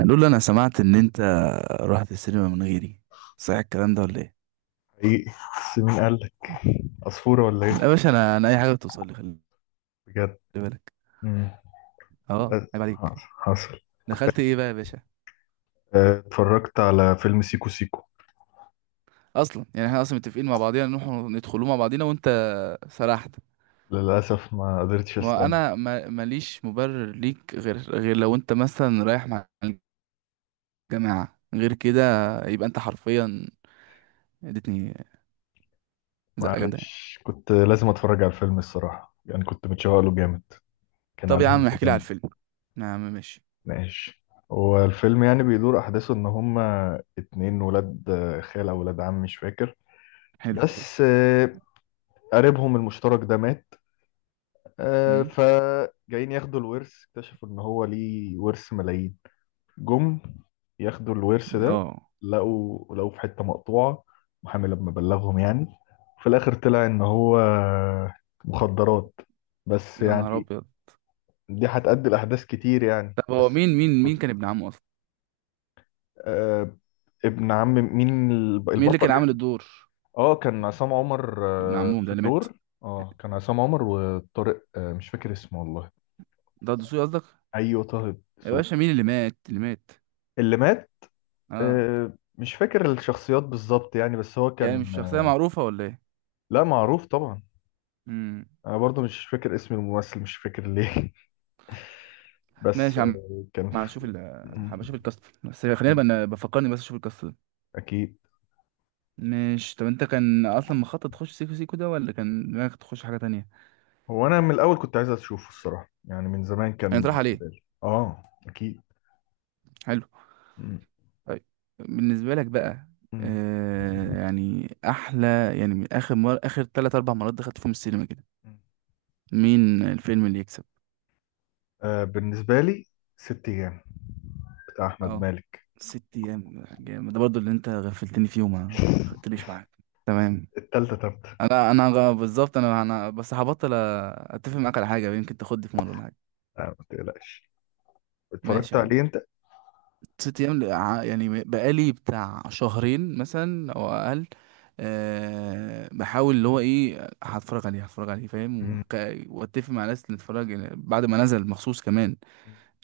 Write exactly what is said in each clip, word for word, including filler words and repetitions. هنقول له انا سمعت ان انت رحت السينما من غيري. صحيح الكلام ده ولا ايه؟ حقيقي. بس مين قال لك؟ عصفورة ولا ايه؟ لا يا باشا، انا انا اي حاجه بتوصل لي خلي بجد؟ بالك. مم. اه، أ- عيب عليك. حصل. دخلت ايه بقى يا باشا؟ أه، اتفرجت على فيلم سيكو سيكو. اصلا يعني احنا اصلا متفقين مع بعضينا نروح ندخلوه مع بعضينا وانت سرحت. للأسف ما قدرتش استنى. وانا ما- ماليش مبرر ليك غير غير لو انت مثلا رايح مع الجماعه، غير كده يبقى انت حرفيا اديتني زقه جامده يعني. معلش كنت لازم اتفرج على الفيلم الصراحة، يعني كنت متشوق له جامد. كان طب يا عليه عم لسه احكي لي على جامد. الفيلم. يا عم ماشي. ماشي. هو الفيلم يعني بيدور أحداثه إن هما اتنين ولاد، آه، خال أو ولاد عم مش فاكر. حلو. بس آه، قريبهم المشترك ده مات. آه، أمم. فجايين ياخدوا الورث، اكتشفوا إن هو ليه ورث ملايين. جم ياخدوا الورث ده. اه، لقوا لقوا في حتة مقطوعة محامي لما بلغهم يعني. في الآخر طلع إن هو مخدرات. بس يا نهار يعني ابيض. دي هتأدي لأحداث كتير يعني طب هو بس. مين مين مين كان ابن عمه اصلا؟ آه، ابن عم مين؟ الب- مين اللي كان البطل عامل يعني. الدور؟ اه، كان عصام عمر ابن آه عمهم في ده اللي مات؟ الدور. اه، كان عصام عمر وطارق، آه مش فاكر اسمه والله. ده الدسوقي قصدك؟ ايوه، طه يا دسوقي. باشا مين اللي مات، اللي مات؟ اللي مات. اه. آه، مش فاكر الشخصيات بالظبط يعني. بس هو يعني كان، مش شخصيه آه، معروفه ولا ايه؟ لا، معروف طبعا. امم. انا برضو مش فاكر اسم الممثل، مش فاكر ليه. ماشي بس يا عم. آه، كان هبقى اشوف في... ال هبقى اشوف مم. الكاست، بس خلينا بقى ن- بفكرني بس اشوف الكاست ده. اكيد. ماشي. طب انت كان اصلا مخطط تخش سيكو سيكو ده ولا كان دماغك تخش حاجه تانية؟ هو انا من الاول كنت عايز اشوفه الصراحه، يعني من زمان يعني طرح كان في عليه. بالي. اه، اكيد. حلو. مم. طيب. بالنسبه لك بقى، مم. آه يعني احلى. يعني من اخر مر... اخر ثلاث اربع مرات دخلت فيهم السينما كده، مم. مين الفيلم اللي يكسب؟ آه، بالنسبه لي ست ايام بتاع احمد اه. مالك. ست ايام جامد ده برضو اللي انت غفلتني فيه وما خدتليش معاك. تمام. التالتة تالتة. انا انا غ- بالظبط، انا انا بس هبطل أ- اتفق معاك على حاجه يمكن تاخدني في مره ولا حاجه. آه، ما تقلقش. ماشي اتفرجت يا عم. عليه انت؟ ست ايام، ل- ع- يعني بقالي بتاع شهرين مثلا او اقل. أه بحاول اللي هو ايه هتفرج عليه، هتفرج عليه فاهم. مم. وك- واتفق مع ناس اللي اتفرج بعد ما نزل مخصوص كمان،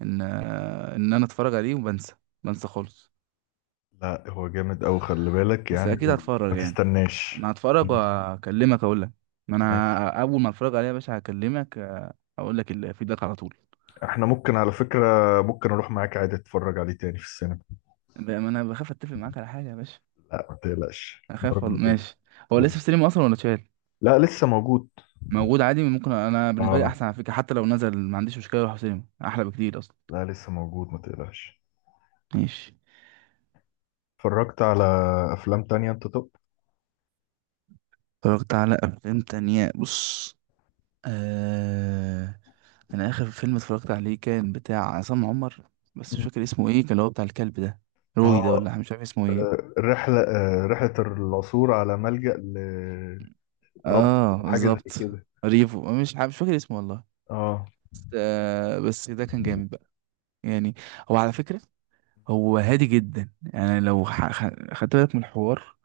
ان آه، ان انا اتفرج عليه وبنسى. بنسى خالص. لا، هو جامد أوي خلي بالك بس يعني، اكيد هتفرج وما يعني. تستناش. انا هتفرج وهكلمك اقول لك. ما انا اول ما اتفرج عليها يا باشا هكلمك، آه، اقول لك الفيدباك على طول. احنا ممكن على فكرة، ممكن اروح معاك عادي اتفرج عليه تاني في السينما. لا، ما انا بخاف اتفق معاك على حاجه يا باشا. لا، ما تقلقش اخاف ولا المرة دي. ماشي. هو المرة لسه في دي. سينما اصلا ولا اتشال؟ لا، لسه موجود. موجود عادي ممكن. انا بالنسبه لي اه، احسن على فكره، حتى لو نزل ما عنديش مشكله اروح سينما احلى بكتير اصلا. لا، لسه موجود ما تقلقش. ماشي. اتفرجت على افلام تانية انت طب؟ اتفرجت على افلام تانية؟ بص، آه... انا اخر فيلم اتفرجت عليه كان بتاع عصام عمر، بس مش مم. فاكر اسمه ايه، كان اللي هو بتاع الكلب ده. روي ده، اه، ولا مش عارف اسمه ايه. رحلة آه رحلة العثور على ملجأ لرب. اه حاجة زي بالظبط. كده. ريفو، مش ح- مش فاكر اسمه والله. اه. بس آه، بس ده كان جامد بقى يعني. هو على فكرة هو هادي جدا يعني، لو ح- خ- خدت بالك من الحوار،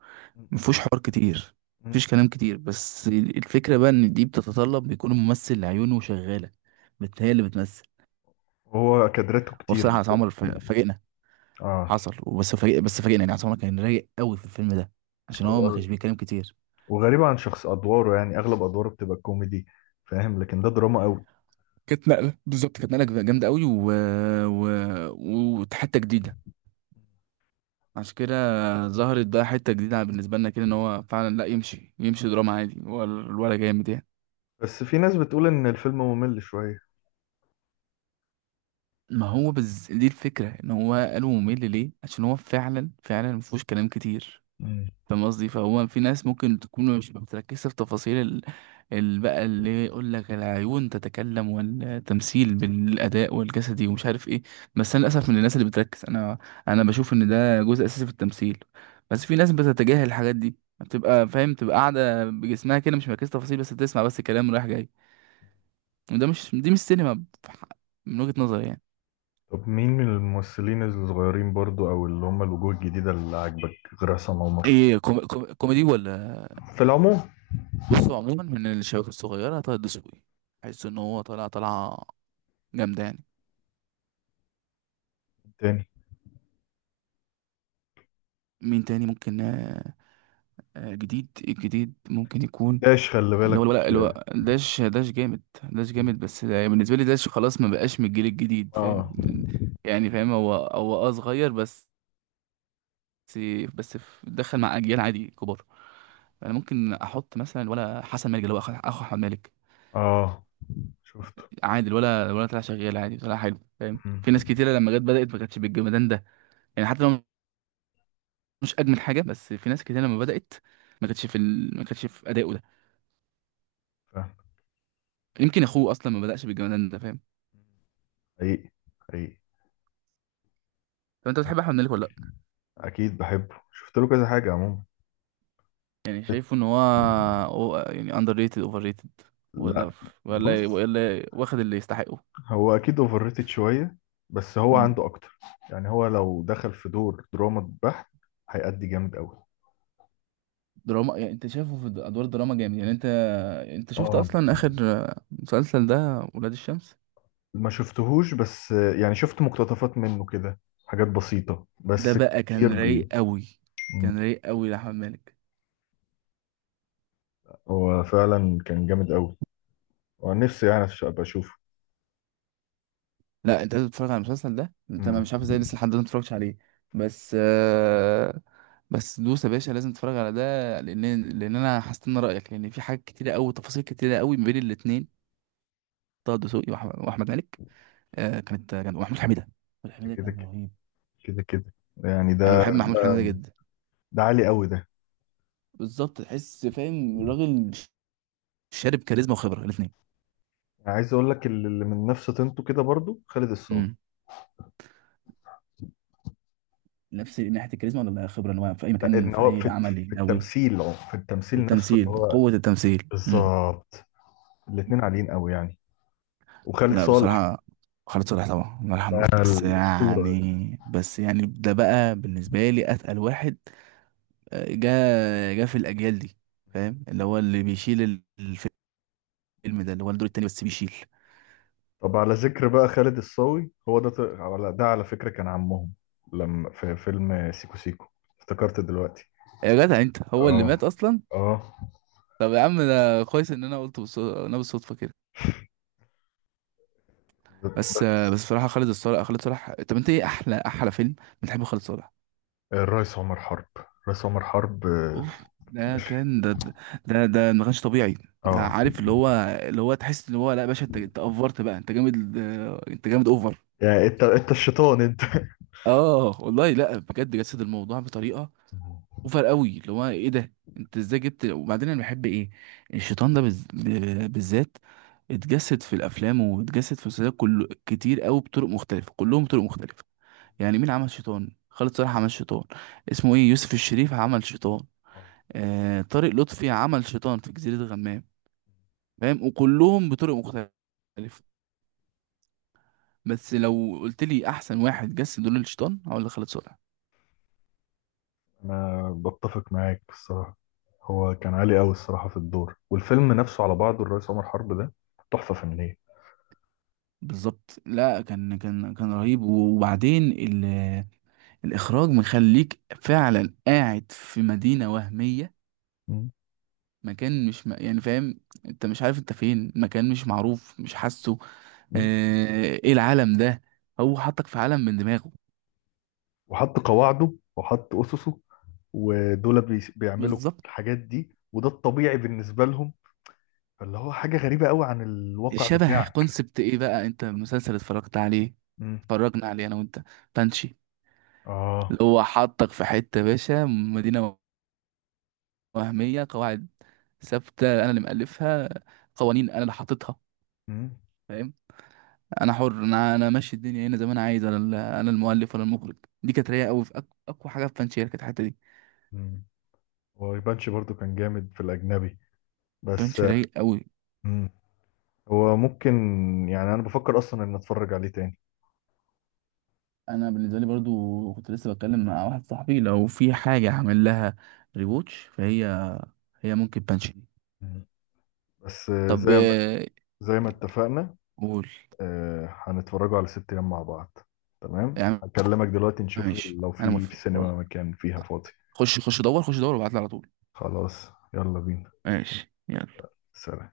مفهوش حوار كتير. مم. مفيش كلام كتير، بس الفكرة بقى ان دي بتتطلب بيكون الممثل عيونه شغالة، بت- هي اللي بتمثل. هو كادرته كتير. وبصراحة عصام عمر ف- فاجئنا. اه، حصل وبس فاجئ، بس فاجئنا يعني. عصام عمر كان رايق قوي في الفيلم ده عشان هو ما كانش و- بيتكلم كتير. وغريبة عن شخص ادواره، يعني اغلب ادواره بتبقى كوميدي. فاهم، لكن ده دراما قوي. كانت نقلة، بالظبط، كانت نقلة جامدة قوي و... و... وحتة جديدة. عشان كده ظهرت بقى حتة جديدة بالنسبة لنا كده، ان هو فعلا لا يمشي، يمشي دراما عادي. هو ال- الولا جامد يعني. بس في ناس بتقول ان الفيلم ممل شوية. ما هو بز... دي الفكرة، ان هو قالوا ممل ليه؟ عشان هو فعلا فعلا مفهوش كلام كتير. مم. فاهم قصدي؟ فهو في ناس ممكن تكون مش بتركز في تفاصيل ال... ال- بقى اللي يقول لك العيون تتكلم والتمثيل بالاداء والجسدي ومش عارف ايه. بس انا للاسف من الناس اللي بتركز. انا انا بشوف ان ده جزء اساسي في التمثيل. بس في ناس بتتجاهل الحاجات دي، بتبقى فاهم تبقى قاعده بجسمها كده مش مركزه تفاصيل، بس بتسمع بس كلام رايح جاي. وده مش، دي مش سينما في ح- من وجهة نظري يعني. طب مين من الممثلين الصغيرين برضو، او اللي هم الوجوه الجديدة اللي عاجبك غير عصام عمر ايه، كوم... كوم... كوميدي ولا؟ في العموم؟ بصوا عموما، من الشباب الصغيره طه الدسوقي، بحس ان هو طالع طالعه جامدة يعني. تاني؟ مين تاني ممكن؟ آه، آه، جديد الجديد ممكن يكون. داش، خلي اللي هو بالك. لا، اللي هو داش داش جامد، داش جامد، بس ده- بالنسبة لي داش خلاص ما بقاش من الجيل الجديد فاهم. اه، يعني فاهم هو هو اه صغير بس، بس في- دخل مع أجيال عادي كبار. انا ممكن احط مثلا ولا حسن مالك اللي هو اخو أخو احمد مالك، اه، شفته. عادي. الولا الولا طلع شغال عادي، طلع حلو، فاهم. مم. في ناس كتيره لما جت بدات ما كانتش بالجمدان ده يعني. حتى لو مش اجمل حاجه، بس في ناس كتيره لما بدات ما كانتش في ال... ما كانتش في ادائه ده. فاهم. يمكن اخوه اصلا ما بدأش بالجمدان ده فاهم. حقيقي. حقيقي. طب انت بتحب احمد مالك ولا لا؟ اكيد بحبه، شفت له كذا حاجة عموما. يعني شايفه ان هو، هو يعني اندر ريتد، اوفر ريتد ولا، لا. بص، ولا ولا واخد اللي يستحقه؟ هو اكيد اوفر ريتد شوية بس هو مم. عنده اكتر. يعني هو لو دخل في دور دراما بحت هيأدي جامد قوي. دراما يعني؟ انت شايفه في ادوار دراما جامد يعني؟ انت انت شفت اه، اصلا اخر مسلسل ده، ولاد الشمس؟ ما شفتهوش بس يعني شفت مقتطفات منه كده. حاجات بسيطة ده بس. بقى كتير كان رايق بي. قوي. مم. كان رايق قوي لاحمد مالك. هو فعلا كان جامد قوي. ونفسي يعني أش- ابقى اشوفه. لا انت لازم تتفرج على المسلسل ده. انت ما مم. مش عارف ازاي لسه لحد دلوقتي ما اتفرجتش عليه. بس آه بس دوس يا باشا لازم تتفرج على ده. لان لان انا هستنى رايك، لان في حاجات كتيره قوي، تفاصيل كتيره قوي ما بين الاثنين، طه دسوقي وأح- واحمد مالك. آه كانت كان ومحمود حميده. محمود حميده كده كان كده. رهيب. كده كده. يعني ده انا بحب محمود حميده ده جدا. ده عالي قوي ده. بالظبط، تحس فاهم راجل شارب كاريزما وخبره الاثنين. انا عايز اقول لك اللي اللي من نفس طينته كده برضو خالد الصاوي. امم. نفس ناحيه الكاريزما ولا خبره ان هو في اي لا، مكان ان في هو اي في في عمل قوي؟ التمثيل، اه في التمثيل نفسه اللي التمثيل، هو. قوه التمثيل. بالظبط. الاتنين عاليين قوي يعني. وخالد لا صالح. بصراحة، خالد صالح طبعا الله يرحمه ده بقى، بس الاسطورة. يعني بس يعني ده بقى بالنسبة لي أتقل واحد. آه، جا جا في الأجيال دي فاهم. اللي هو اللي بيشيل ال- الفيلم ده، اللي هو الدور التاني بس بيشيل. طب على ذكر بقى خالد الصاوي، هو ده، ط- على ده على فكرة كان عمهم لما في فيلم سيكو سيكو افتكرت دلوقتي. يا جدع أنت، هو اللي اه، مات أصلا. اه، طب يا عم ده كويس إن أنا قلت بالص- أنا بالصدفة كده. بس آه، بس بصراحة، خالد الصالح، خالد صالح، طب أنت إيه أحلى أحلى فيلم بتحبه خالد صالح؟ الرئيس عمر حرب. الرئيس عمر حرب. آه، اوف ده باشا. كان ده، ده ده ما كانش طبيعي. ده اه. عارف اللي هو، اللي هو تحس اللي هو، لا يا باشا انت انت افرت بقى، انت جامد، آه، انت جامد اوفر. يعني انت انت الشيطان انت. اه والله، لا بجد جسد الموضوع بطريقه مم. اوفر قوي، اللي هو ايه ده انت ازاي جبت. وبعدين انا بحب ايه الشيطان ده بز... ب- بالذات، اتجسد في الافلام واتجسد في المسلسلات كله كتير قوي بطرق مختلفه، كلهم بطرق مختلفه. يعني مين عمل شيطان؟ خالد صالح عمل شيطان، اسمه ايه يوسف الشريف عمل شيطان، آه. آه طارق لطفي عمل شيطان في جزيرة غمام، فاهم، وكلهم بطرق مختلفة. بس لو قلت لي احسن واحد جس دور الشيطان هقول لك خالد صالح. انا بتفق معاك الصراحة. هو كان عالي قوي الصراحة في الدور، والفيلم نفسه على بعضه الرئيس عمر حرب ده تحفة فنية. بالظبط. لا كان، كان كان رهيب. وبعدين ال- الاخراج مخليك فعلا قاعد في مدينة وهمية. مم. مكان مش م... يعني فاهم انت مش عارف انت فين، مكان مش معروف، مش حاسه. مم. آه، ايه العالم ده. هو حطك في عالم من دماغه. وحط قواعده، وحط أسسه، ودول بي- بيعملوا بالظبط. الحاجات دي، وده الطبيعي بالنسبة لهم. فاللي هو حاجة غريبة قوي عن الواقع شبه بتاعك. كونسبت ايه بقى، انت مسلسل اتفرجت عليه، امم. اتفرجنا عليه انا وانت، بانشي. اللي اه. هو حطك في حتة يا باشا، مدينة وهمية، قواعد ثابتة انا اللي مألفها، قوانين انا اللي حاططها، امم. فاهم. انا حر، انا انا ماشي الدنيا هنا زي ما انا عايز. انا ال- انا المؤلف ولا المخرج. دي كانت رايقة قوي في أك- اقوى حاجة في بانشي، هي كانت الحتة دي. امم. هو يبانش برضو كان جامد في الأجنبي بس. بانشي رايق قوي. امم. هو ممكن، يعني أنا بفكر أصلا إن أتفرج عليه تاني. انا بالنسبة لي برضو كنت لسه بتكلم مع واحد صاحبي، لو في حاجة هعمل لها ريوتش فهي، هي ممكن بانشي. مم. بس آه، طب زي ما آه، زي ما اتفقنا. قول. آه، هنتفرجوا على ست أيام مع بعض. تمام، يا عم هكلمك دلوقتي نشوف. ماشي، لو انا في في موافق والله. السينما مكان فيها فاضي. خش، خش دور، خش دور، وابعت لي على طول. خلاص. يلا بينا. ماشي يلا. سلام.